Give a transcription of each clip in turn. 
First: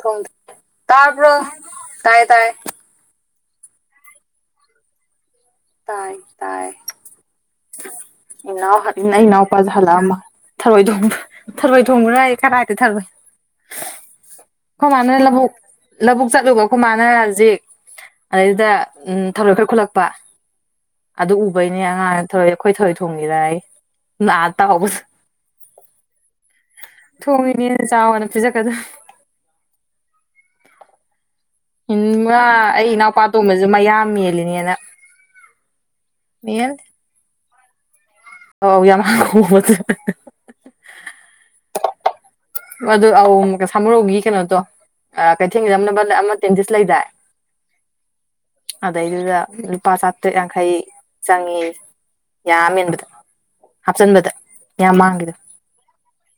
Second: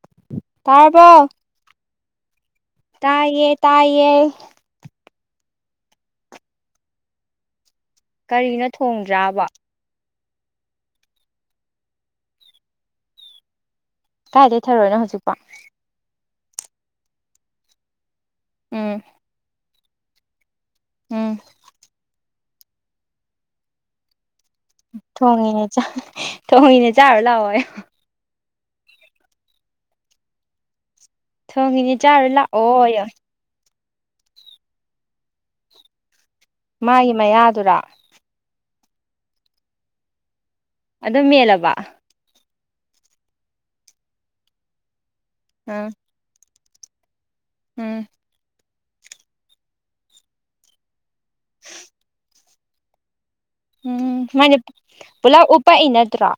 ꯊꯣꯡ ꯊ ꯇꯥꯔꯕꯣ ꯇꯕ꯭ꯔꯣ ꯇꯥꯢꯌꯦ ꯇꯥꯢꯌꯦ ꯇꯥꯏꯌꯦ ꯇꯥꯏꯌꯦ ꯇꯥꯏ ꯇꯥꯏ ꯀꯔꯤꯅꯣ ꯏꯅꯥꯎ ꯑꯩ ꯊꯣꯡꯗ꯭ꯔꯕ ꯏꯅꯥꯎꯄꯥ ꯍꯂꯛ ꯑꯝꯃ ꯊꯔꯣꯏ ꯊꯣꯡꯕ ꯊꯔꯣꯏ ꯊꯣꯡꯕ꯭ꯔꯌꯦ ꯀꯔꯥꯏꯗꯩ ꯊꯔꯣꯏ ꯀꯥꯏ ꯈꯣꯏ ꯂꯩꯊꯔꯨꯏꯅꯣ ꯃꯥꯅ ꯍꯧꯖꯤꯛꯄꯣ ꯂꯕꯨꯛ ꯂꯕꯨꯛ ꯆꯠꯂꯨꯕ ꯀꯨꯃꯥꯅ ꯍꯧꯖꯤꯛ ꯑꯗꯩꯗꯨꯗ ꯎꯝ ꯊꯔꯣꯏ ꯈꯔ ꯈꯨꯠꯂꯛꯄ ꯑꯗꯨ ꯎꯝ ꯎꯕꯩꯅꯦ ꯑꯉꯥꯡ ꯊꯔꯣꯏ ꯑꯩꯈꯣꯏ ꯊꯔꯣꯏ ꯊꯣꯡꯉꯤꯔꯥꯌꯦ ꯉꯥ ꯑꯇꯥꯎꯕꯁꯨ ꯊꯣꯡꯉꯤꯅꯦ ꯆꯥꯛ ꯊꯣꯡꯉꯤꯅꯦ ꯆꯥꯔꯨ ꯂꯥꯛꯑꯣꯌꯣ ꯊꯣꯡꯉꯤꯅꯦꯅ ꯆꯥꯎꯋꯣꯅ ꯄꯤꯔꯛ ꯀꯗꯥ ꯊꯣꯡꯉꯤꯅꯦ ꯎꯝ ꯆꯥꯔꯨ ꯉ ꯑꯩ ꯂꯥꯛꯑꯣꯌꯣ ꯏꯅꯥꯎꯄ ꯑꯇꯣꯝꯕꯁꯨ ꯃꯌꯥ ꯃꯦꯜꯂꯤꯅꯦꯅ ꯃꯦꯜꯂꯤ ꯃꯥꯒꯤ ꯃꯌꯥꯗꯨꯔꯥ ꯑꯧ ꯌꯥꯝ ꯍꯣ [unintelligible] ꯑꯗꯨ ꯃꯦꯜꯂꯕ ꯃꯗꯨ ꯑꯧꯃꯨꯛꯀ ꯁꯥꯃꯨꯔꯧꯒꯤ ꯀꯩꯅꯣꯗꯣ ꯑ ꯀꯩꯊꯦꯜꯒꯤꯗ [unintelligible] ꯑꯃ ꯗꯦꯟꯇꯤꯁ ꯂꯩꯗꯥꯏ ꯎꯝ ꯑꯗꯩꯗꯨꯗ ꯂꯨꯄꯥ ꯆꯥꯇ꯭ꯔꯦꯠ ꯌꯥꯡꯈꯩ ꯆꯪꯉꯦꯌꯦ ꯌꯥ ꯃ ꯃꯦꯟꯕꯗ ꯎꯝ ꯍꯥꯞꯆꯤꯟꯕꯗ ꯃꯣꯏ ꯌꯥꯝ ꯃꯥꯡꯈꯤꯗ ꯄꯨꯂꯞ ꯎꯄꯛꯏ ꯅꯠꯇ꯭ꯔꯣ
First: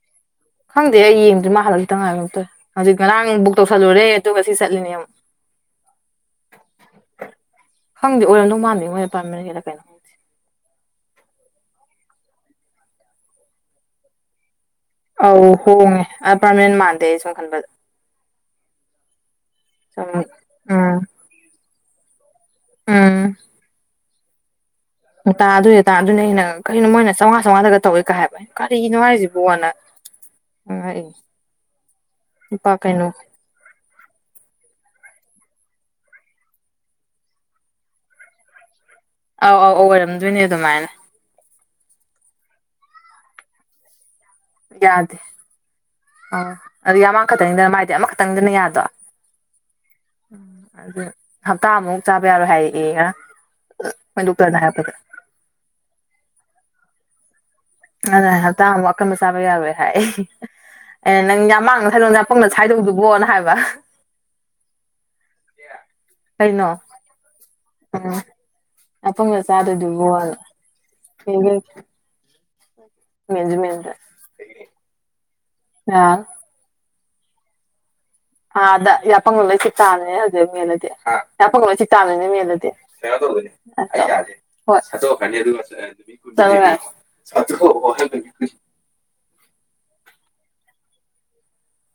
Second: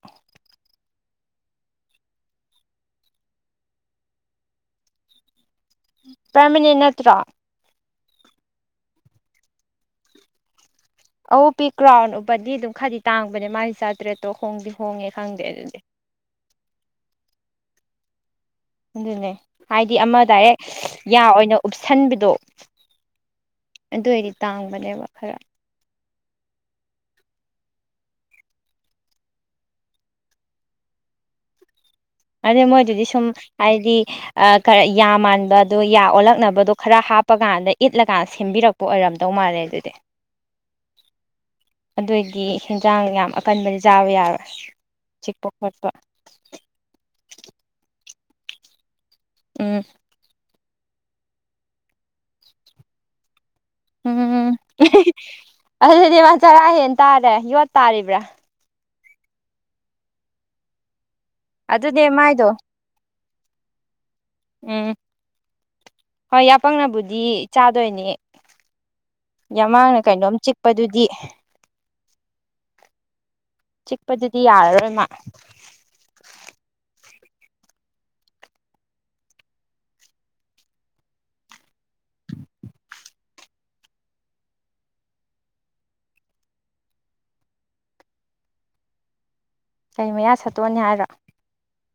ꯈꯪꯗꯦ ꯑꯩ ꯌꯦꯡꯗꯦ ꯃꯥ ꯍꯜꯂꯛꯇ ꯉꯥꯏꯔ ꯀꯩꯅꯣꯝ ꯇꯣꯏ ꯍꯧꯖꯤꯛ ꯉꯔꯥꯡ ꯕꯨꯛ ꯇꯧꯁꯜꯂꯨꯔꯦ ꯑꯗꯨꯒ ꯉꯁꯤ ꯆꯠꯂꯤꯅꯦ ꯑꯃꯨꯛ [inaudible] ꯄꯔꯃꯤꯅꯦꯟ ꯅꯠꯇ꯭ꯔꯣ ꯈꯪꯗꯦ ꯑꯣꯏꯔꯝꯗꯧ ꯃꯥꯟꯗꯦ ꯃꯣꯏꯗꯣ ꯄꯔꯃꯤꯅꯦꯟꯂ ꯀꯩꯅꯣ ꯈꯪꯗꯦ ꯑꯎꯞꯄꯤ ꯀ꯭ꯔꯥꯎꯟ ꯎꯞꯄꯗꯤ ꯑꯗꯨꯝ ꯈꯗꯤ ꯇꯥꯡꯕꯅꯦ ꯃꯥꯒꯤ ꯆꯥꯇ꯭ꯔꯦꯠꯇꯣ ꯍꯣꯡꯗꯤ ꯍꯣꯡꯉꯦ ꯈꯪꯗꯦ ꯑꯧ ꯑꯗꯨꯗꯤ ꯍꯣꯡꯉꯦ ꯑ ꯄꯥꯔꯃꯦꯅꯦꯟ ꯃꯥꯟꯗꯦ ꯑꯩ ꯁꯨꯝ ꯈꯟꯕꯗ ꯑꯗꯨꯅꯦ ꯍꯥꯏꯗꯤ ꯁꯨꯝ ꯑꯃ ꯗꯥꯏꯔꯦꯛ ꯎꯝ ꯌꯥ ꯑꯣꯏꯅ ꯎꯞꯁꯟꯕꯗꯣ ꯑꯗꯨ ꯑꯣꯏꯗꯤ ꯇꯥꯡ ꯇꯥ ꯑꯗꯨꯏ ꯇꯥ ꯑꯗꯨꯅꯦ ꯑꯩꯅ ꯀꯩꯅꯣ ꯃꯣꯏꯅ ꯆꯥꯝꯉꯥ ꯆꯝꯉꯥꯗꯒ ꯇꯧꯋꯦ ꯀꯥꯏ ꯍꯥꯏꯕ ꯑꯩꯅ ꯀꯔꯤꯅꯣ ꯍꯥꯏꯁꯤꯕꯣꯅ ꯉꯛꯏꯅꯦ ꯑꯗꯩ ꯃꯣꯏꯗꯨꯗꯤ ꯁꯨꯝ ꯍꯥꯏꯗꯤ ꯑ ꯀꯔꯛꯏ ꯌꯥ ꯃꯥꯟꯕ ꯑꯗꯣ ꯌꯥ ꯑꯣꯜꯂꯛꯅꯕꯗꯣ ꯈꯔ ꯍꯥꯞꯄꯀꯥꯟꯗ ꯏꯠꯂꯀꯥꯟ ꯁꯦꯝꯕꯤꯔꯛ ꯄꯣ ꯑꯣꯏꯔꯝꯗꯧ ꯑꯧ ꯃꯥꯜꯂꯦ ꯑꯧ ꯑꯧ ꯑꯗꯨꯗꯤ ꯑꯣꯏꯔꯝꯗꯣꯏꯅꯦ ꯑꯗꯨꯃꯥꯏꯅ ꯑꯗꯣꯏꯗꯤ ꯍꯤꯟꯖꯥꯡ ꯌꯥꯝ ꯑꯀꯟꯕꯗꯤ ꯆꯥꯕ ꯌꯥꯔꯣꯏ ꯌꯥꯗꯦ ꯑ ꯆꯤꯛꯄ ꯈꯣꯠꯄ ꯥꯥꯥꯥꯥꯥꯥ ꯑꯗꯣ ꯌꯃꯥꯡ ꯈꯛꯇꯪꯅꯤꯅ ꯃꯥꯏꯗꯤ ꯑꯃꯈꯛꯇꯪꯅꯤꯗꯅ ꯌꯥꯗꯣ ꯎꯝ ꯑꯗꯨ ꯍꯞꯇꯥꯃꯨꯛ ꯆꯥꯕ ꯌꯥꯔꯣꯏ ꯍꯥꯏꯔꯛꯑꯦꯌꯦ ꯉꯔꯥꯡ ꯑꯩꯈꯣꯏ ꯎꯝ ꯗꯣꯛꯇꯔꯅ ꯍꯥꯏꯔꯛꯄꯗ [unintelligible] ꯑꯗꯨꯗꯤ ꯃꯥ ꯆꯔꯥ ꯍꯦꯟ ꯇꯥꯔꯦ ꯌꯣꯠ ꯇꯥꯔꯤꯕ꯭ꯔꯥ ꯑꯗ ꯍꯞꯇ ꯑꯃꯨꯛ ꯑꯀꯟꯕ ꯆꯥꯕ ꯌꯥꯔꯣꯢ ꯍꯥꯏ [unintelligible] ꯑꯩꯅ ꯅꯪ ꯌꯥ ꯃꯥꯡꯅ ꯑꯗꯨꯅꯦ ꯁꯥꯏꯗꯧ ꯌꯥꯄꯪꯅ ꯃꯥꯏꯗꯣ ꯁꯥꯏꯗꯧꯗꯨꯕꯣꯅ ꯍꯥꯏꯕ ꯎꯝ ꯍꯣꯏ ꯀꯩꯅꯣ ꯌꯥꯄꯪꯅꯕꯨꯗꯤ ꯆꯥꯗꯣꯏꯅꯦ ꯎꯝ ꯌꯥꯄꯪꯅ ꯌꯥꯝꯥꯡꯅ ꯀꯩꯅꯣꯝ ꯆꯥꯗꯣꯏꯗꯨꯕꯣꯅ ꯆꯤꯛꯄꯗꯨꯗꯤ ꯃꯦꯟꯁꯨ ꯃꯦꯟꯗ꯭ꯔꯦ ꯆꯤꯛꯄꯗꯨꯗꯤ ꯌꯥꯔꯔꯣꯏ ꯃꯥ ꯉꯔꯥꯡ ꯑꯥꯗ ꯌꯥꯄꯪ ꯂꯣꯏ ꯆꯤꯛꯇꯅꯤꯅꯦ ꯍꯧꯖꯤ ꯃꯦꯜꯂꯗꯤ ꯌꯥꯄꯪ ꯂꯣꯏ ꯆꯤꯛ ꯇꯥꯅꯤꯅ ꯃꯦꯜꯂꯗꯤ [unintelligible] [unintelligible] ꯀꯩ ꯃꯌꯥ ꯁꯠꯇꯣꯛꯑꯅꯤ ꯍꯥꯏꯔꯣ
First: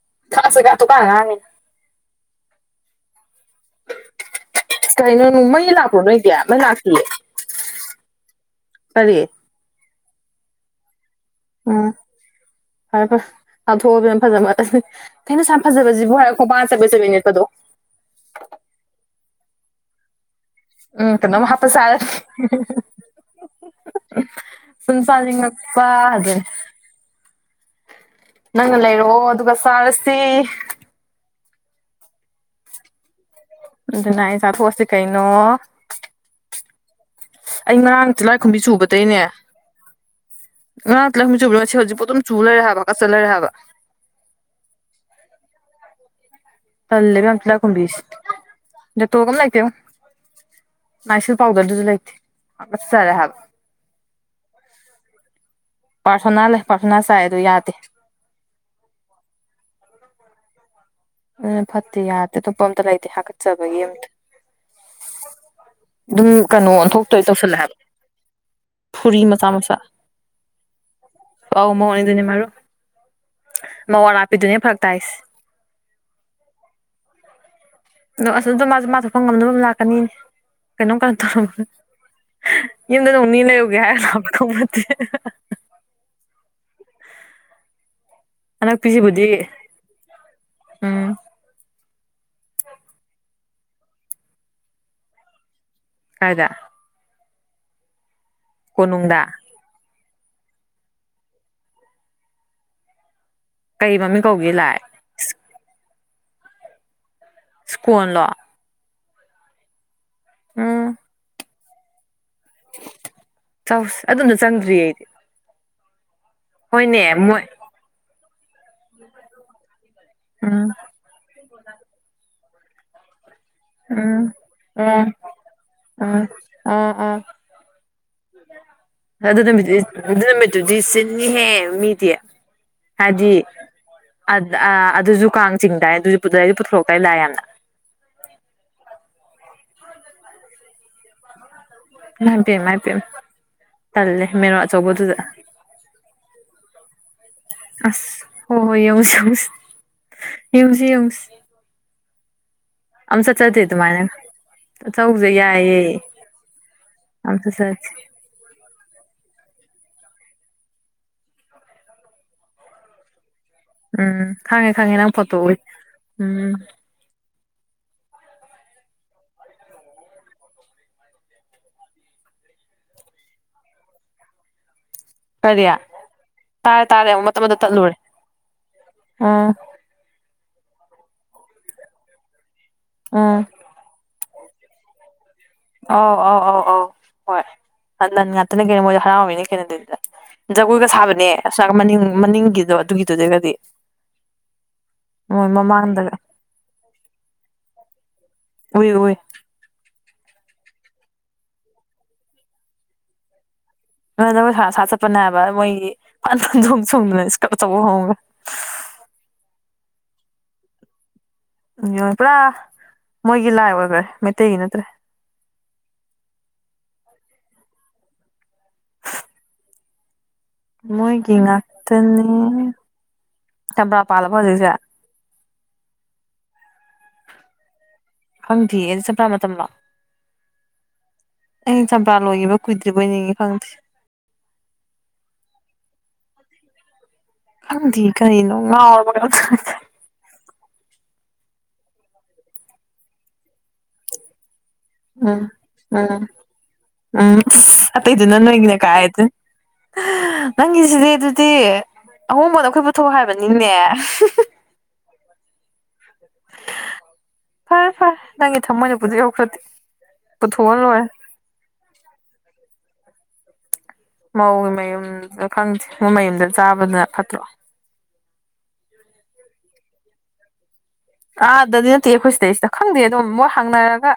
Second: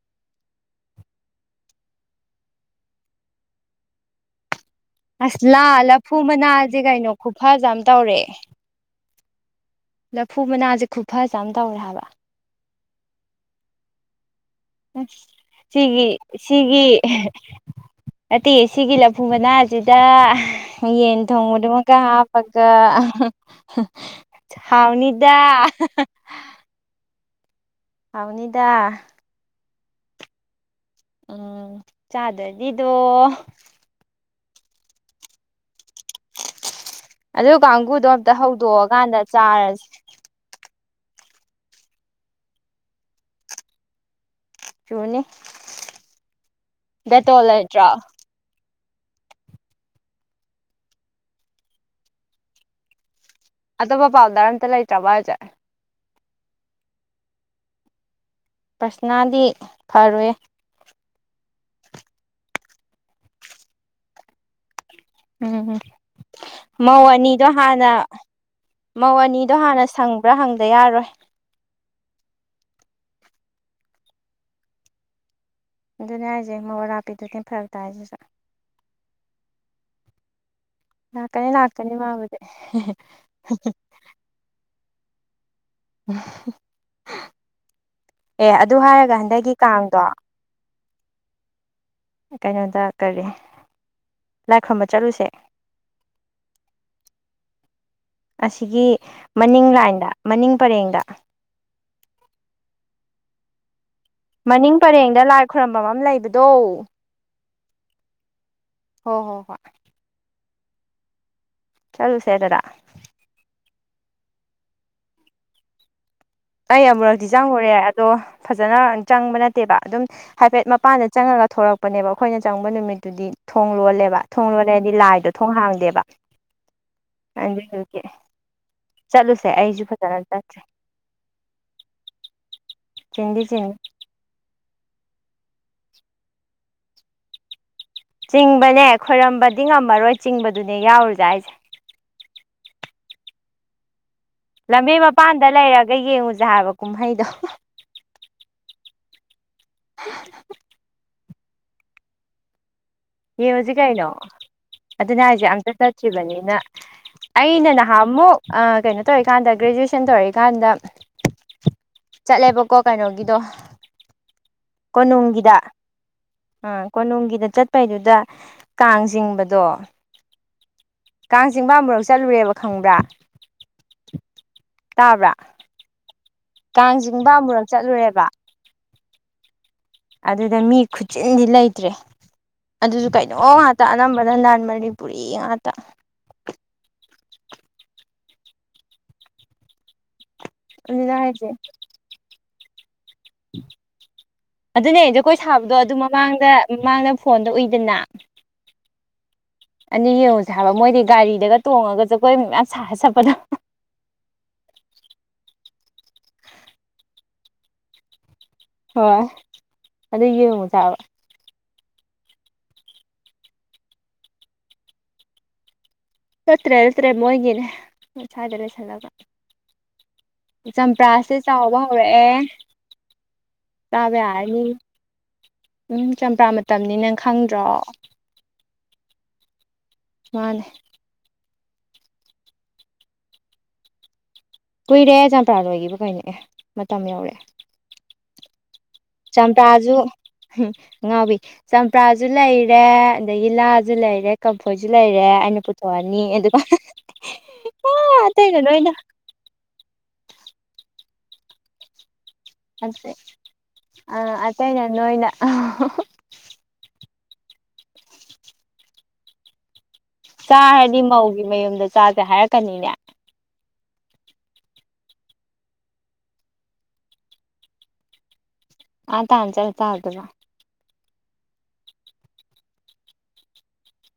[unintelligible] ꯀꯩꯅꯣ ꯑꯁ ꯅꯨꯡ ꯂꯥ ꯃꯩ ꯂꯥꯛꯄ꯭ꯔꯣ ꯂꯐꯨ ꯅꯣꯏꯗꯤ ꯃꯩ ꯃꯅꯥꯁꯦ ꯂꯥꯛꯇꯤꯌꯦ ꯀꯩꯅꯣ ꯈꯨꯐꯖ ꯑꯃ ꯇꯧꯔꯦ ꯀꯔꯤ ꯂꯐꯨ ꯃꯅꯥꯁꯦ ꯈꯨꯐꯖ ꯑꯃ ꯇꯧꯔꯦ ꯎꯝ ꯍꯥꯏꯕ ꯐꯔꯦ ꯐꯔꯦ ꯆꯥꯊꯣꯛꯎ ꯏꯕꯦꯝꯃ ꯐꯖꯃꯟ ꯎꯝ ꯁꯤꯒꯤ ꯁꯤꯒꯤ ꯆꯕꯦꯠ ꯆꯕꯦꯠ ꯅꯦꯠꯄꯗꯣ ꯅꯠꯇꯤꯌꯦ ꯁꯤꯒꯤ ꯂꯐ ꯐꯨ ꯃꯅꯥꯖꯤꯗ ꯎꯝ ꯌꯦꯟ ꯀꯩꯅꯣꯝ ꯍꯥꯞꯄ ꯊꯣꯡꯕꯗꯨꯃꯒ ꯆꯥꯔꯅꯤ ꯍꯥꯞꯄꯒ [unintelligible] ꯍꯥꯎꯅꯤꯗ ꯐꯥ ꯖꯩ ꯍꯥꯎꯅꯤꯗ ꯅꯪꯅ ꯂꯩꯔꯛꯑꯣ ꯑꯗꯨꯒ ꯆꯥꯔꯁꯤ ꯎꯝ ꯆꯥꯗꯗꯤꯗꯣ ꯑꯗꯨꯅ ꯑꯩ ꯆꯥꯊꯣꯛꯑꯁꯤ ꯀꯩꯅꯣ ꯑꯗꯨ ꯑꯩ ꯀꯥꯡꯒꯨꯗꯣ ꯉꯔꯥꯡ ꯑꯝꯇ ꯇꯤꯜꯂꯥꯏꯈꯨꯝꯕꯤ ꯍꯧꯗꯣꯛꯑꯀꯥꯟꯗ ꯆꯨꯕꯗꯩꯅꯦ ꯆꯥꯔꯁꯤ ꯉꯔꯥꯡ ꯇꯤꯜꯂꯥꯏꯈꯨꯝꯕꯤ ꯆꯨꯕꯗꯣ ꯉꯁꯤ ꯍꯧꯖꯤꯛꯄꯨ ꯑꯗꯨꯝ ꯆꯨ ꯂꯩꯔꯦ ꯍꯥꯏꯕ ꯍꯥꯥꯒꯠꯆ ꯂꯩꯔꯦ ꯍꯥꯏꯕ ꯆꯨꯅꯤ ꯇꯜꯂꯦ ꯏꯕꯦꯝ ꯗꯦꯇꯣꯜ ꯂꯩꯇ꯭ꯔꯣ ꯇꯤꯜꯂꯥꯏꯀꯨꯝꯕꯤꯁꯦ ꯗꯦꯇꯣꯜꯒ ꯑꯃ ꯂꯩꯇꯦꯉꯣ ꯅꯥꯏꯁꯤꯜ ꯄꯥꯎꯗ꯭ꯔꯗꯨꯁꯨ ꯂꯩꯇꯦ ꯍꯥꯒꯠꯆꯔꯦ ꯍꯥꯏꯕ ꯑꯇꯣꯞꯄ ꯄꯥꯎꯗꯔ ꯑꯝꯇ ꯂꯩꯇ꯭ꯔꯕꯣ ꯍꯥꯏꯖꯦ ꯄꯥꯔꯁꯣꯅꯥ ꯂꯩ ꯄꯥꯔꯁꯣꯅꯥ ꯆꯥꯏ ꯑꯗꯣ ꯌꯥꯗꯦ ꯄ꯭ꯔꯁꯣꯅꯥꯗꯤ ꯐꯔꯣꯏꯌꯦ ꯑ [unintelligible] ꯐꯠꯇꯦ ꯌꯥꯗꯦ ꯑꯇꯣꯞꯄ ꯑꯝꯇ ꯂꯩꯇꯦ ꯍꯥꯒꯠꯆꯕꯒꯤ ꯑꯝꯇ ꯎꯝ ꯑꯗꯨꯝ ꯀꯩꯅꯣ ꯃꯧ ꯑꯣꯟꯊꯣꯛꯇꯣꯏ ꯑꯅꯤꯗꯣ ꯇꯧꯁꯜꯂꯦ ꯍꯥꯏꯕ ꯍꯥꯟꯅ ꯃꯧ ꯐꯨꯔꯤ ꯃꯆꯥ ꯑꯅꯤꯗꯣ ꯃꯆꯥ ꯍꯥꯟꯅ ꯁꯪꯕ꯭ꯔꯥ ꯍꯪꯗ ꯌꯥꯔꯣꯏ ꯑꯧ ꯃꯧꯅꯤ ꯑꯗꯨꯅꯦ ꯃꯔꯨ ꯃꯧꯑꯔꯥꯞꯄꯤꯗꯨꯅꯦ ꯐꯔꯛ ꯇꯥꯏꯁꯦ ꯑꯗꯨꯅꯦ ꯍꯥꯏꯁꯦ ꯃꯧꯑꯔꯥꯞꯄꯤꯗꯨꯗꯤ ꯐꯔꯛ ꯇꯥꯏꯁꯤꯁꯨ ꯑꯗꯣ ꯑꯁ ꯑꯗꯨꯝ ꯃꯥꯁꯨ ꯃꯥ ꯊꯣꯛꯄ ꯉꯝꯅꯕ ꯑꯗꯨꯝ ꯂꯥꯛꯀꯅꯤꯅꯦ ꯀꯩꯅꯣꯝ ꯀꯩꯅꯣꯝ ꯇꯧꯔ ꯂꯥꯛꯀꯅꯤ ꯂꯥꯛꯀꯅꯤ ꯃꯥꯕꯨꯗꯤ ꯌꯨꯝꯗ ꯅꯣꯡꯅꯤꯅꯤ ꯂꯩꯔꯨꯒꯦ ꯍꯥꯏꯔꯒ ꯂꯥꯛꯄ꯭ꯔ ꯈꯪꯄꯣꯠ [unintelligible] ꯑꯦ ꯑꯗꯨ ꯍꯥꯏꯔꯒ ꯑꯅꯛꯄꯤꯁꯤꯕꯨꯗꯤ ꯍꯟꯗꯛꯀꯤ ꯀꯥꯡꯗꯣ ꯎꯝ ꯀꯩꯅꯣꯗ ꯀꯔꯤ ꯂꯥꯏ ꯈꯨꯔꯨꯝꯕ ꯆꯠꯂꯨꯁꯦ ꯀꯥꯏꯗ ꯑꯁꯤꯒꯤ ꯀꯣꯅꯨꯡꯗ ꯃꯅꯤꯡ ꯂꯥꯏꯟꯗ ꯃꯅꯤꯡ ꯄꯔꯦꯡꯗ ꯀꯩ ꯃꯃꯤꯡ ꯀꯧꯒꯦ ꯃꯅꯤꯡ ꯂꯥꯏ ꯄꯔꯦꯡꯗ ꯂꯥꯏ ꯈꯣꯏꯔꯝꯕꯝ ꯑꯝ ꯂꯩꯕꯗꯣ ꯁ꯭ꯀꯣꯟ ꯂꯣ ꯍꯣ ꯍꯣ ꯍꯣꯏ ꯎꯝ ꯆꯠꯂꯨꯁꯦ ꯑꯗꯨꯗ ꯆꯧꯁ ꯑꯗꯨꯝꯅ ꯆꯪꯗ꯭ꯔꯤꯌꯦ ꯑꯩꯗꯤ ꯑꯩ ꯍꯣꯏꯅꯦ ꯑꯃꯨꯔꯛꯇꯤ ꯃꯣꯏ ꯆꯪꯉꯨꯔꯦ ꯑꯗꯣ ꯐꯖꯅ ꯆꯪꯕ ꯅꯠꯇꯦꯕ ꯑꯗꯨꯝ ꯍꯥꯏꯐꯦꯠ ꯎꯝ ꯃꯄꯥꯟꯗ ꯆꯪꯉꯒ ꯊꯣꯔꯛꯄꯅꯦꯕ ꯑꯩꯈꯣꯏꯅ ꯆꯪꯕ ꯅꯨꯃꯤꯠꯇꯨꯗꯤ ꯊꯣꯡ ꯂꯣꯜꯂꯦꯕ ꯎꯝ ꯊꯣꯡ ꯂꯣꯜꯂꯦ ꯍꯥꯏꯗꯤ ꯎꯝ ꯂꯥꯏꯗꯣ ꯊꯣꯡ ꯍꯥꯡꯗꯦꯕ ꯎꯝ ꯎꯝ ꯎꯝ ꯑꯗꯨꯗꯨꯒꯤ ꯑꯗꯨ ꯆꯠꯂꯨꯁꯦ ꯅꯃꯤꯠꯇꯨꯗꯤ ꯑꯩꯁꯨ ꯐꯖꯅ ꯑꯗꯨ ꯆꯠꯇ꯭ꯔꯤ ꯅꯃꯤꯠꯇꯨꯗꯤ ꯆꯤꯟ ꯅꯤꯍꯦ ꯃꯤꯗꯤ ꯍꯥꯏꯗꯤ ꯆꯤꯟꯗꯤ ꯆꯤꯟꯅꯤ ꯑꯗ ꯑꯥ ꯑꯗꯨꯁꯨ ꯀꯥꯡ ꯆꯤꯡꯗꯥꯏ ꯑꯗꯨꯁꯨ ꯄꯨꯗꯩ ꯄꯨꯊꯣꯔꯛꯇꯥꯏ ꯂꯥꯏ ꯌꯥꯝꯅ ꯆꯤꯡꯕꯅꯦ ꯈꯣꯏꯔꯝꯕꯗꯤ ꯉꯝꯃꯔꯣꯏ ꯆꯤꯡꯕꯗꯨꯅꯦ ꯌꯥꯎꯔꯨꯖꯦ ꯍꯥꯏꯖꯦ ꯃꯥꯏꯄꯦꯝ ꯃꯥꯏꯄꯦꯝ ꯂꯝꯕꯤ ꯃꯄꯥꯟꯗ ꯂꯩꯔꯒ ꯌꯦꯡꯉꯨꯖꯦ ꯍꯥꯏꯕ ꯀꯨꯝꯍꯩꯗꯣ [unintelligible] ꯑꯁ ꯍꯣ ꯍꯣꯏ ꯌꯦꯎꯁꯤ ꯌꯦꯎꯁꯤ ꯌꯦꯡꯎꯁꯤ ꯌꯦꯎꯁꯤ ꯌꯦꯡꯎꯖꯤ ꯀꯩꯅꯣ ꯑꯗꯨꯃꯥꯏꯅ ꯑꯗꯨꯅꯦ ꯆꯧꯁꯦ ꯍꯥꯏꯖꯦ ꯑꯝꯇ ꯌꯥꯏꯌꯦ ꯆꯠꯇ꯭ꯔꯤꯕꯅꯤꯅ ꯑꯝ ꯑꯩꯅ ꯆꯠꯆꯗꯦ ꯅꯍꯥꯟꯃꯨꯛ ꯑ ꯀꯩꯅꯣ ꯇꯧꯋꯦ ꯆꯠ ꯀꯥꯟꯗ ꯒ꯭ꯔꯦꯖꯨꯌꯦꯁꯟ ꯇꯧꯔꯤꯀꯥꯟꯗ ꯆꯠꯂꯦꯕꯀꯣ ꯀꯩꯅꯣꯒꯤꯗꯣ ꯎꯝ ꯈꯪꯉꯦ ꯈꯪꯉꯦ ꯅꯪ ꯐꯣꯇꯣ ꯀꯣꯅꯨꯡꯒꯤꯗ ꯎꯏ ꯎꯝ ꯑ ꯀꯣꯅꯨꯡꯒꯤꯗ ꯆꯠ ꯄꯩꯗꯨꯗ ꯀꯥꯡ ꯆꯤꯡꯕꯗꯣ ꯀꯥꯡ ꯆꯤꯡꯕꯥ ꯑꯃꯨꯔꯛ ꯆꯠꯂꯨꯔꯦꯕ ꯈꯪꯕ꯭ꯔꯥ ꯇꯥꯕ꯭ꯔꯥ ꯀꯔꯤ ꯇꯥꯔꯦ ꯀꯥꯡ ꯇꯥꯔꯦ ꯑꯃꯨꯛ ꯆꯤꯡꯕ ꯃꯇꯠ ꯃꯇꯠ ꯑꯃꯨꯔꯛ ꯇꯠꯂꯨꯔꯦ ꯆꯠꯂꯨꯔꯦꯕ ꯎꯝ ꯑꯗꯨꯗ ꯃꯤ ꯈꯨꯆꯤꯟꯗꯤ ꯂꯩꯇ꯭ꯔꯦ ꯑꯗꯨꯁꯨ ꯀꯩꯅꯣ ꯎꯝ ꯉꯥꯛꯇ ꯑꯅꯝꯕꯅ ꯅꯟ ꯃꯅꯤꯄꯨꯔꯤ ꯉꯥꯛꯇ ꯑꯧ ꯑꯧ ꯑꯧ ꯑꯧ ꯍꯣꯏ ꯅꯟ ꯉꯥꯛꯇꯅꯤ ꯀꯩꯅꯣ ꯃꯣꯏꯁꯨ ꯍꯔꯥꯎꯔꯤꯅꯤ ꯀꯩꯅꯣ ꯑꯗꯨꯗ ꯖꯒꯣꯏꯒ ꯑꯗꯨꯅ ꯁꯥꯕꯅꯦ ꯍꯥꯏꯁꯦ ꯑꯁ ꯃꯅꯤꯡ ꯃꯅꯤꯡꯒꯤꯗꯣ ꯑꯗꯨꯒꯤꯗꯨꯗꯒꯗꯤ ꯑꯗꯨꯅꯦ ꯖꯒꯣꯏ ꯃꯣꯏ ꯁꯥꯕꯗꯣ ꯑꯗꯨ ꯃꯃꯥꯡꯗꯒ ꯃꯃꯥꯡꯗ ꯃꯃꯥꯡꯗ ꯐꯣꯟꯗ ꯎꯏꯗꯅ ꯎꯏ ꯎꯏ ꯑꯅꯤ ꯌꯦꯡꯉꯨꯁꯦ ꯍꯥꯏꯕ ꯃꯣꯏꯗꯤ ꯒꯥꯔꯤꯗꯒ ꯇꯣꯡꯉꯒ ꯖꯒꯣꯏ ꯃꯌꯝ ꯁꯥꯔꯒ ꯆꯠꯄꯗꯣ ꯅꯣꯏ ꯅꯣꯏ ꯁꯥ ꯁꯥ ꯆꯠꯄꯅꯦꯕ ꯃꯣꯏꯒꯤ ꯐꯟ ꯐꯟ ꯆꯣꯡ ꯆꯣꯡꯗꯅ ꯏꯁꯀꯔ꯭ꯠ ꯑꯆꯧꯕ ꯍꯣꯡꯒ ꯍꯣꯏ ꯑꯗꯨ ꯌꯦꯡꯉꯨꯁꯤ ꯍꯥꯢꯕ ꯄꯨꯔꯥ ꯃꯣꯏꯒꯤ ꯂꯥꯏ ꯑꯣꯏꯒ꯭ꯔꯦ ꯃꯩꯇꯩꯒꯤ ꯅꯠꯇ꯭ꯔꯦ ꯅꯠꯇ꯭ꯔꯦ ꯅꯠꯇ꯭ꯔꯦ ꯃꯣꯏꯒꯤꯅꯦ ꯁ꯭ꯋꯥꯏꯗ ꯂꯩꯁꯜꯂꯒ ꯆꯝꯄ꯭ꯔꯥꯁꯦ ꯃꯣꯏꯒꯤ ꯆꯥꯎꯕ ꯉꯥꯛꯇꯅꯤ ꯍꯧꯔꯛꯑꯦ ꯆꯝꯄ꯭ꯔꯥ ꯆꯥꯕ ꯄꯥꯂꯕꯣ ꯌꯥꯔꯅꯤ ꯍꯧꯖꯤꯛꯁꯦ ꯎꯝ ꯆꯝꯄ꯭ꯔꯥ ꯃꯇꯝꯅꯤ ꯅꯪ ꯈꯪꯗ꯭ꯔꯣ ꯈꯪꯗꯦ ꯑꯗꯨ ꯆꯝꯄ꯭ꯔꯥ ꯃꯇꯝ ꯂꯣ ꯃꯥꯅꯦ ꯑꯩ ꯆꯝꯄ꯭ꯔꯥ ꯂꯣꯏꯒꯤꯕ ꯀꯨꯏꯗ꯭ꯔꯤꯕꯣꯏ ꯅꯤꯡꯉꯤ ꯈꯪꯗꯦ ꯀꯨꯏꯔꯦ ꯆꯝꯄ꯭ꯔꯥ ꯂꯣꯏꯈꯤꯕ ꯀꯩꯅꯣ ꯑꯦ ꯃꯇꯝ ꯌꯧꯔꯦ ꯈꯪꯗꯦ ꯀꯔꯤꯅꯤ ꯉꯥꯎꯔꯕꯣ ꯆꯝꯄ꯭ꯔꯥꯁꯨ ꯉꯥꯎꯕꯤ ꯆꯝꯄ꯭ꯔꯥꯁꯨ ꯂꯩꯔꯦ ꯑꯗꯒꯤ ꯂꯥꯁꯨ ꯂꯩꯔꯦ ꯐꯣꯏꯁꯨ ꯂꯩꯔꯦ ꯎꯝ ꯑꯩꯅ ꯄꯨꯊꯣꯛꯑꯅꯤ ꯎꯝ ꯑꯗꯨꯒ ꯎꯝ ꯑ ꯑꯇꯩꯩꯅ ꯅꯣꯏꯅ ꯍꯥ ꯅꯪꯒꯤꯖꯤꯗꯤ ꯑꯗꯨꯗꯤ ꯑꯍꯣꯡꯕꯗꯣ ꯑꯈꯣꯏ ꯄꯨꯊꯣꯛ ꯍꯥꯏꯕꯅꯤꯅꯦ ꯑꯇꯩꯅ ꯅꯣꯏꯅ ꯐꯔꯦ ꯐꯔꯦ ꯅꯪꯒꯤ ꯊꯃꯣꯏꯅꯕꯨ ꯑꯗꯨ ꯌꯧꯈ꯭ꯔꯗꯤ ꯄꯨꯊꯣꯛꯑ ꯆꯥꯔꯗꯤ ꯂꯣꯏꯔꯦ ꯃꯧꯒꯤ ꯃꯌꯨꯝꯗ ꯆꯥꯁꯦ ꯍꯥꯏꯔꯛꯀꯅꯤꯅꯦ ꯃꯧꯒꯤ ꯃꯌꯨꯝꯗ ꯈꯪꯗꯦ ꯃꯣꯏ ꯃꯌꯨꯝꯗ ꯆꯥꯕꯗꯨꯅ ꯐꯠꯇ꯭ꯔꯣ ꯑꯥ ꯇꯥꯥꯅ ꯆꯠꯂ ꯆꯥꯔꯨꯗꯣꯢꯕ ꯑꯥꯗꯗꯤ ꯅꯠꯇꯦ ꯑꯩꯈꯣꯏ ꯁꯤꯗꯩꯁꯤꯗ ꯈꯪꯗꯦ ꯑꯗꯨꯝ ꯃꯣꯏ ꯍꯥꯡꯅꯔꯒ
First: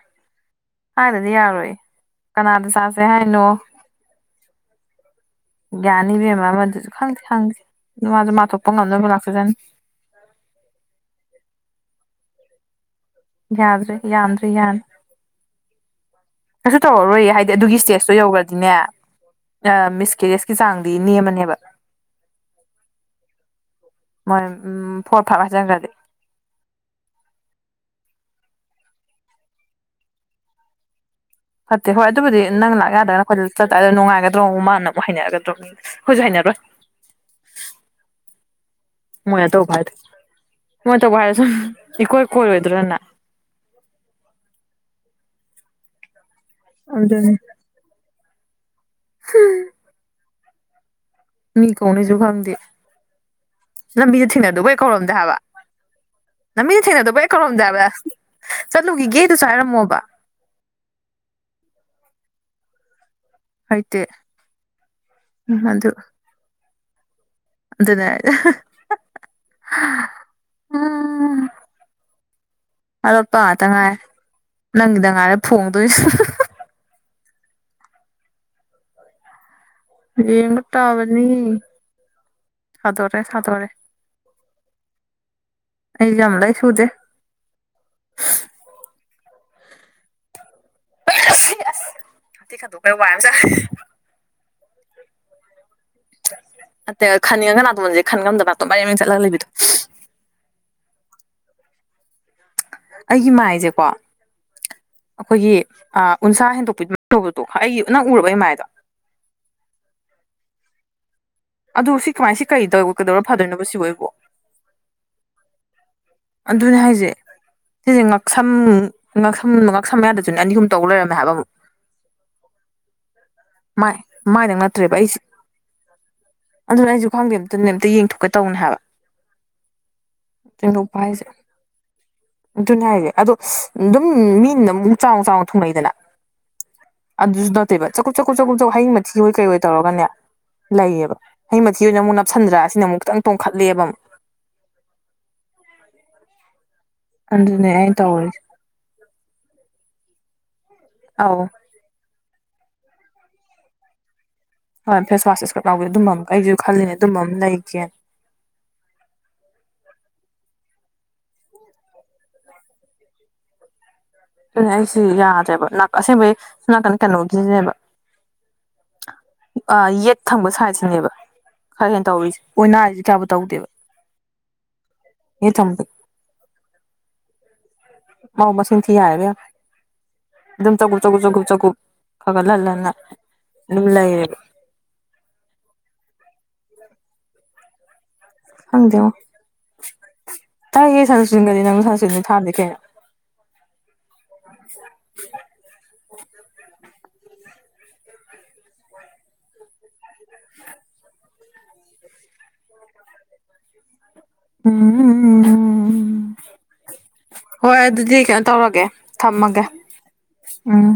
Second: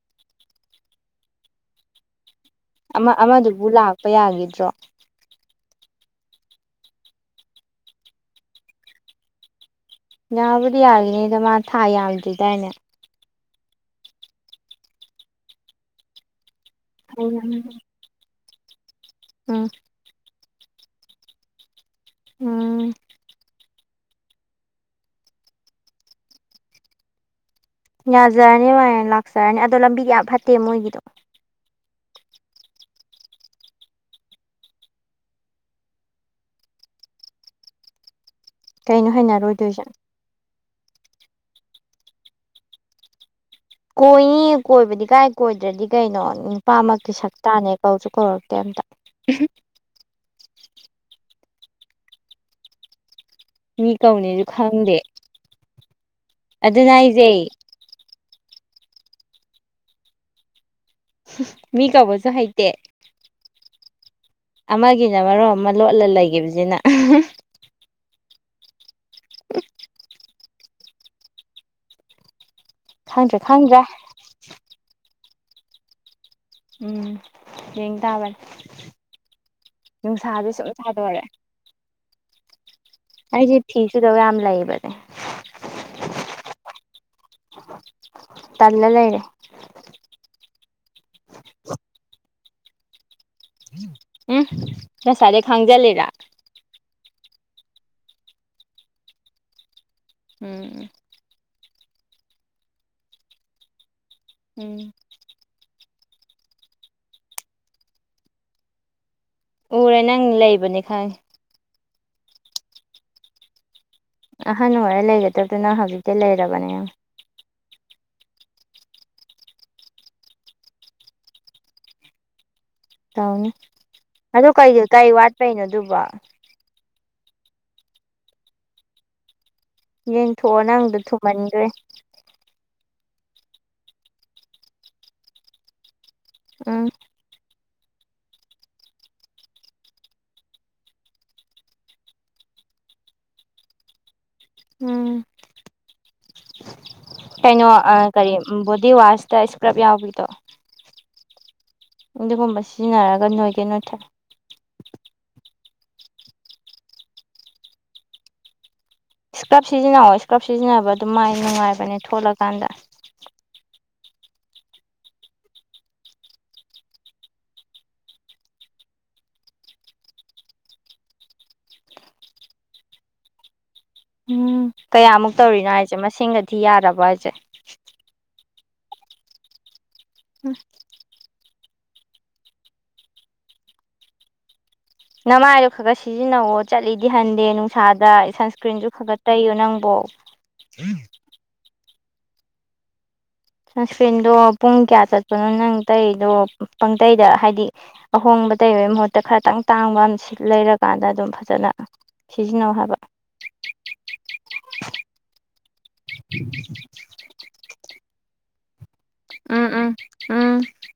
ꯍꯥꯏꯅꯗꯤ ꯌꯥꯔꯣꯏ ꯀꯅꯥꯗ ꯆꯥꯁꯦ ꯑꯃ ꯍꯥꯏꯅꯣ ꯑꯃꯗꯨꯕꯨ ꯂꯥꯛꯄ ꯌꯥꯈꯤꯗ꯭ꯔꯣ ꯌꯥꯅꯤ ꯏꯕꯦꯝꯃ ꯑꯃꯗꯨꯁꯨ ꯈꯪꯗꯦ ꯈꯪꯗꯦ ꯃꯥꯁꯨ ꯃꯥ ꯊꯣꯛꯄ ꯉꯝꯅꯕ ꯂꯥꯛꯆ ꯖꯅꯤ ꯌꯥꯕꯨꯗꯤ ꯌꯥꯔꯤꯅꯤꯗ ꯃꯥ ꯊꯥ ꯌꯥꯝꯗ꯭ꯔꯤꯗꯥꯏꯅꯦ ꯌꯥꯗ꯭ꯔꯦ ꯌꯥꯝꯗ꯭ꯔꯤ ꯌꯥꯟ ꯀꯩꯁꯨ ꯇꯧꯔꯔꯣꯏ ꯍꯥꯏꯗꯤ ꯎꯝ ꯑꯗꯨꯒꯤ ꯁ꯭ꯇꯦꯖꯇꯣ ꯌꯧꯈ꯭ꯔꯗꯤꯅꯦ ꯃꯤꯁ ꯀꯦꯔꯦꯖ ꯆꯥꯡꯗꯤ ꯅꯦꯝꯃꯅꯦꯕ ꯎꯝ ꯃꯣꯏ ꯎꯝ ꯐꯣꯔ ꯐꯥꯏꯚ ꯍꯥꯏꯖꯟꯈ꯭ꯔꯗꯤ ꯌꯥꯖꯔꯅꯤ ꯃꯥꯥꯏ ꯂꯥꯛꯆꯔꯅꯤ ꯑꯗꯣ ꯂꯝꯕꯤ ꯌꯥꯝ ꯐꯠꯇꯦ ꯃꯣꯏꯒꯤꯗꯣ ꯐꯠꯇꯦ ꯍꯣꯏ ꯑꯗꯨꯕꯨꯗꯤ ꯅꯪ ꯂꯥꯛ ꯌꯥꯗ꯭ꯔꯅ ꯑꯩꯈꯣꯏꯗ ꯆꯠꯇꯥꯔꯦꯗ ꯅꯨꯡꯉꯥꯏꯒꯗ꯭ꯔ ꯃꯨꯛ ꯃꯥꯅ ꯑꯃꯨꯛ ꯍꯩꯅꯔꯒꯗ꯭ꯔꯣ ꯑꯩꯈꯣꯏꯁꯨ ꯍꯩꯅꯔꯣꯏ [inaudible] ꯀꯩꯅꯣ ꯍꯥꯏꯅꯔꯣꯏꯗꯣꯏꯁꯦ ꯃꯣꯢ ꯇꯧꯕ ꯍꯥꯢꯔꯁꯨ ꯏꯀꯣꯏ ꯀꯣꯢꯔꯣꯏꯗ꯭ꯔꯅꯦ ꯀꯣꯏꯅꯤ ꯀꯣꯏꯕꯗꯤ ꯀꯥꯏ ꯀꯣꯏꯗ꯭ꯔꯗꯤ ꯀꯩꯅꯣ ꯅꯨꯄꯥꯃꯛꯀꯤ ꯑꯗꯨꯅꯤ ꯁꯛꯇꯥꯅꯦ ꯀꯧꯁꯨ ꯀꯧꯔꯛꯇꯦ ꯀꯦꯝꯇ ꯎꯍꯨꯝ ꯃꯤ ꯀꯧꯅꯩꯁꯨ ꯈꯪꯗꯦ ꯃꯤ ꯂꯝꯕꯤꯁꯨ ꯀꯧꯅꯤꯁꯨ ꯊꯦꯡꯅꯗꯨꯕꯨ ꯍꯦꯛ ꯈꯪꯗꯦ ꯀꯧꯔꯝꯗꯦ ꯍꯥꯏꯕ ꯂꯝꯕꯤꯗ ꯑꯗꯨꯅ ꯑꯩꯁꯦ ꯊꯦꯡꯅꯗꯕꯩ ꯀꯧꯔꯝꯗꯦꯕ ꯍꯥꯏꯕ ꯆꯠꯂꯨꯈꯤꯒꯦ ꯑꯗꯨꯁꯨ ꯍꯥꯏꯔꯝꯃꯣꯕ ꯃꯤ ꯀꯧꯕꯁꯨ ꯍꯩꯇꯦ ꯍꯥꯏꯇꯦ ꯑꯃꯒꯤꯅ ꯃꯔꯣꯟꯃ ꯑꯃ ꯂꯣꯠꯂ ꯂꯩꯈꯤꯕꯁꯤꯅ ꯑꯗꯨꯅꯦ ꯎꯝ ꯑꯔꯣꯠꯄ ꯈꯪꯗ꯭ꯔꯦ ꯉꯥꯛꯇ ꯈꯪꯗ꯭ꯔꯦ ꯉꯥꯔꯦ ꯅꯪꯒꯤꯗ ꯉꯥꯏꯔꯦ ꯐꯣꯡꯗꯣꯏꯁꯦ ꯎꯝ ꯌꯦꯡ ꯇꯥꯔꯦ ꯅꯨꯡꯁꯥꯗꯤ ꯌꯦꯡꯕ ꯁꯨꯝ ꯁꯥꯥꯗꯣꯔꯛꯑꯦ ꯁꯥꯗꯣꯔ ꯔꯦ ꯁꯥꯗꯣꯔꯔꯦ ꯁꯨꯗꯧ ꯌꯥꯝ ꯂꯩꯕꯅꯦ ꯑꯩ ꯌꯥꯝ ꯂꯩ ꯁꯨꯗꯦ ꯇꯂ ꯂꯩꯔꯦ ꯍꯥꯊꯤ ꯈꯟꯊꯣꯛꯄ ꯋꯥꯏ ꯑꯝ ꯁꯡꯉꯦ ꯎꯝ ꯉꯁꯥꯏꯗꯩ ꯈꯥꯡꯖꯤꯂꯤꯔꯥ ꯅꯠꯇꯦ ꯈꯟꯅꯤꯡꯉꯒ ꯅꯥꯇꯣꯟꯁꯦ ꯈꯟ ꯉꯝꯗꯕ ꯅꯥꯇꯣꯟꯁꯦ ꯃꯔꯦꯡ ꯃꯔꯦꯡ ꯆꯠꯂ ꯂꯩꯕꯤꯗꯣ ꯎꯝ ꯑꯩꯒꯤ ꯃꯥꯏꯁꯦꯀꯣ ꯎꯝ ꯑꯩꯈꯣꯏꯒꯤ ꯎꯟꯁꯥ ꯍꯦꯟꯗꯣꯛꯄꯤꯕ ꯇꯧꯕꯗꯣ ꯑꯩꯒꯤ ꯅꯪ ꯎꯔꯕ ꯃꯥꯏꯗꯣ [inaudible] ꯎꯔꯦ ꯅꯪ ꯂꯩꯕꯅꯤ ꯈꯪꯉꯦ ꯑ ꯁꯤ ꯀꯃꯥꯏ ꯁꯤ ꯀꯩꯗ ꯀꯩꯗꯧꯔ ꯐꯗꯣꯏꯅꯣ ꯁꯤꯕꯨ ꯑꯩꯕꯣ ꯑꯍꯟ ꯑꯣꯏꯔ ꯂꯩꯒꯗꯕꯗꯣ ꯑꯗꯣ ꯅꯡ ꯍꯧꯖꯤꯛ ꯑꯗꯨꯅꯦ ꯍꯥꯏꯁꯦ ꯁꯤꯁꯦ ꯉ ꯉꯛꯁꯝ ꯉꯛꯁꯝ ꯉꯥꯛꯁꯝ ꯃꯌꯥꯗꯁꯨꯅꯦ ꯑꯅꯤ ꯑꯍꯨꯝ ꯇꯧ ꯂꯩꯔꯝꯃꯦ ꯍꯥꯏꯕ ꯑꯃꯨꯛ ꯇꯧꯅꯤ ꯃꯥꯏ ꯑꯗꯨ ꯃꯥꯏꯗ ꯀꯩ ꯅꯠꯇ꯭ꯔꯦꯕ ꯀꯩ ꯑꯩꯁꯦ ꯋꯥꯠꯄꯩꯅꯣ ꯑꯗꯨꯕꯣ ꯑꯗꯨꯅ ꯑꯩꯁꯨ ꯈꯪꯗꯦ ꯑꯝꯇꯅꯦ ꯑꯝꯇ ꯌꯦꯡꯊꯣꯛꯀꯦ ꯇꯧꯅꯤ ꯍꯥꯏꯕ ꯌꯦꯡ ꯊꯣꯛꯑꯣ ꯅꯪ ꯄꯥꯏꯁꯦ ꯑꯗꯨꯅꯦ ꯍꯥꯏꯁꯦ ꯑꯗꯣ ꯑꯗꯨꯝ ꯃꯤꯅ ꯑꯃꯨꯛ ꯆꯥꯎꯅ ꯆꯥꯎꯅ ꯊꯨꯡꯅꯩꯗꯅ ꯎꯝ ꯑꯗꯨꯁꯨ ꯅꯠ ꯇꯦꯕ ꯆꯥꯛꯀꯨꯞ ꯆꯀꯨꯞ ꯆꯥꯛꯀꯨꯞ ꯆ ꯍꯌꯤꯡ ꯃꯊꯤ ꯍꯣꯏ ꯀꯩꯑꯣꯏ ꯇꯧꯔꯒꯅꯦ ꯂꯩꯌꯦꯕ ꯍꯌꯤꯡ ꯃꯊꯤ ꯑꯣꯏꯅ ꯑꯃꯨꯛ ꯅꯞꯁꯤꯟꯗ꯭ꯔꯥ ꯑꯁꯤꯅ ꯑꯃꯨꯛ ꯈꯤꯇꯪ ꯇꯣꯡꯈꯠꯂꯦꯕ ꯑꯃꯨꯛ ꯎꯝ [inaudible] ꯀꯩꯅꯣ ꯑꯗꯨꯅꯦ ꯑꯩꯅ ꯀꯔꯤ ꯇꯧꯔꯤꯁꯦ ꯕꯣꯗꯤ ꯋꯥꯁꯇ ꯏꯁꯀ꯭ꯔꯕ ꯌꯥꯎꯕꯤꯗꯣ ꯑꯧ ꯑꯗꯤꯒꯨꯝꯕ ꯁꯤꯖꯤꯟꯅꯔꯒ ꯅꯣꯏꯒꯦ ꯅꯣꯏꯊꯣꯛꯑꯣ ꯥꯎꯗꯦ ꯑꯗꯨꯝꯕ ꯑꯃ ꯀꯩꯁꯨ ꯈꯜꯂꯤꯅꯦ ꯑꯗꯨꯝꯕ ꯑꯃ ꯂꯩꯒꯦ ꯏꯁꯀ꯭ꯔꯞ ꯁꯤꯖꯤꯟꯅꯧꯑꯣ ꯏꯁꯀ꯭ꯔꯞ ꯁꯤꯖꯤꯟꯅꯕ ꯑꯗꯨ ꯃꯥꯏ ꯅꯨꯡꯉꯥꯏꯕꯅꯦ ꯊꯣꯠꯂꯀꯥꯟꯗ ꯑꯗꯨ ꯑꯩꯁꯤ ꯌꯥꯗ꯭ꯔꯦꯕ ꯑꯁꯦꯡꯕꯒꯤ ꯅꯥꯀꯟ ꯀꯩꯅꯣꯁꯤꯅꯦꯕ ꯌꯦꯠ ꯊꯪꯕ ꯁꯥꯏꯠꯁꯤꯅꯦꯕ ꯈꯔ ꯍꯦꯟꯅ ꯇꯧꯔꯤꯁꯦ ꯑꯣꯏꯅꯥꯁꯤ ꯀꯌꯥꯕꯨ ꯇꯧꯗꯦꯕ ꯎꯝ ꯀꯌꯥꯃꯨꯛ ꯌꯦꯠ ꯇꯧꯔꯤꯅꯣ ꯊꯪꯕꯗꯤ ꯍꯥꯏꯁꯦ ꯃꯁꯤꯡꯒ ꯊꯤ ꯌꯥꯔꯕꯣ ꯍꯥꯏꯁꯦ ꯑꯧ ꯃꯁꯤꯡ ꯊꯤ ꯌꯥꯔꯦ ꯎꯝ ꯏꯕꯦꯝꯃ ꯑꯗꯨꯝ ꯆꯒꯨꯞ ꯆꯒꯨꯞ ꯆꯒꯨꯞ ꯆꯒꯨꯞ ꯈꯒ ꯂꯟ ꯂꯟ ꯅꯥ ꯑꯗꯨꯝ ꯂꯩꯔꯦꯕ ꯅꯃꯥꯏꯗꯣ ꯈꯔ ꯈꯔ ꯁꯤꯖꯤꯟꯅꯧꯑꯣ ꯆꯠꯂꯤꯗꯤ ꯍꯟꯗꯦ ꯅꯨꯡꯁꯥꯗ ꯁꯟꯁꯀ꯭ꯔꯤꯟꯁꯨ ꯈꯪꯗꯦꯉꯣ ꯈꯒ ꯇꯩꯌꯨ ꯅꯪꯕꯣ ꯄꯦꯃꯦꯟ ꯊꯗꯦ ꯀꯩꯅꯣ ꯁꯟꯁꯀ꯭ꯔꯤꯟꯗꯣ ꯄꯨꯡ ꯀꯌꯥ ꯆꯠꯄꯅꯣ ꯅꯪ ꯇꯩꯕꯤꯗꯣ ꯄꯡ ꯑꯇꯩꯗ ꯍꯥꯏꯗꯤ ꯑꯍꯣꯡꯕ ꯇꯩꯕꯩ ꯃꯍꯨꯠꯇ ꯈꯔꯇꯪ ꯇꯥꯡꯕ ꯑꯃ ꯂꯩꯔꯀꯥꯟꯗ ꯑꯗꯨꯝ ꯐꯖ ꯆꯅ ꯁꯤꯖꯤꯟꯅꯧ ꯍꯥꯏꯕ ꯎꯝ ꯎꯝ ꯎꯝ ꯍꯣꯏ ꯑꯗꯨꯗꯤ ꯀꯩꯅꯣ ꯇꯧꯔꯒꯦ ꯊꯝꯃꯒꯦ ꯎꯝ ꯎꯝ ꯎꯝ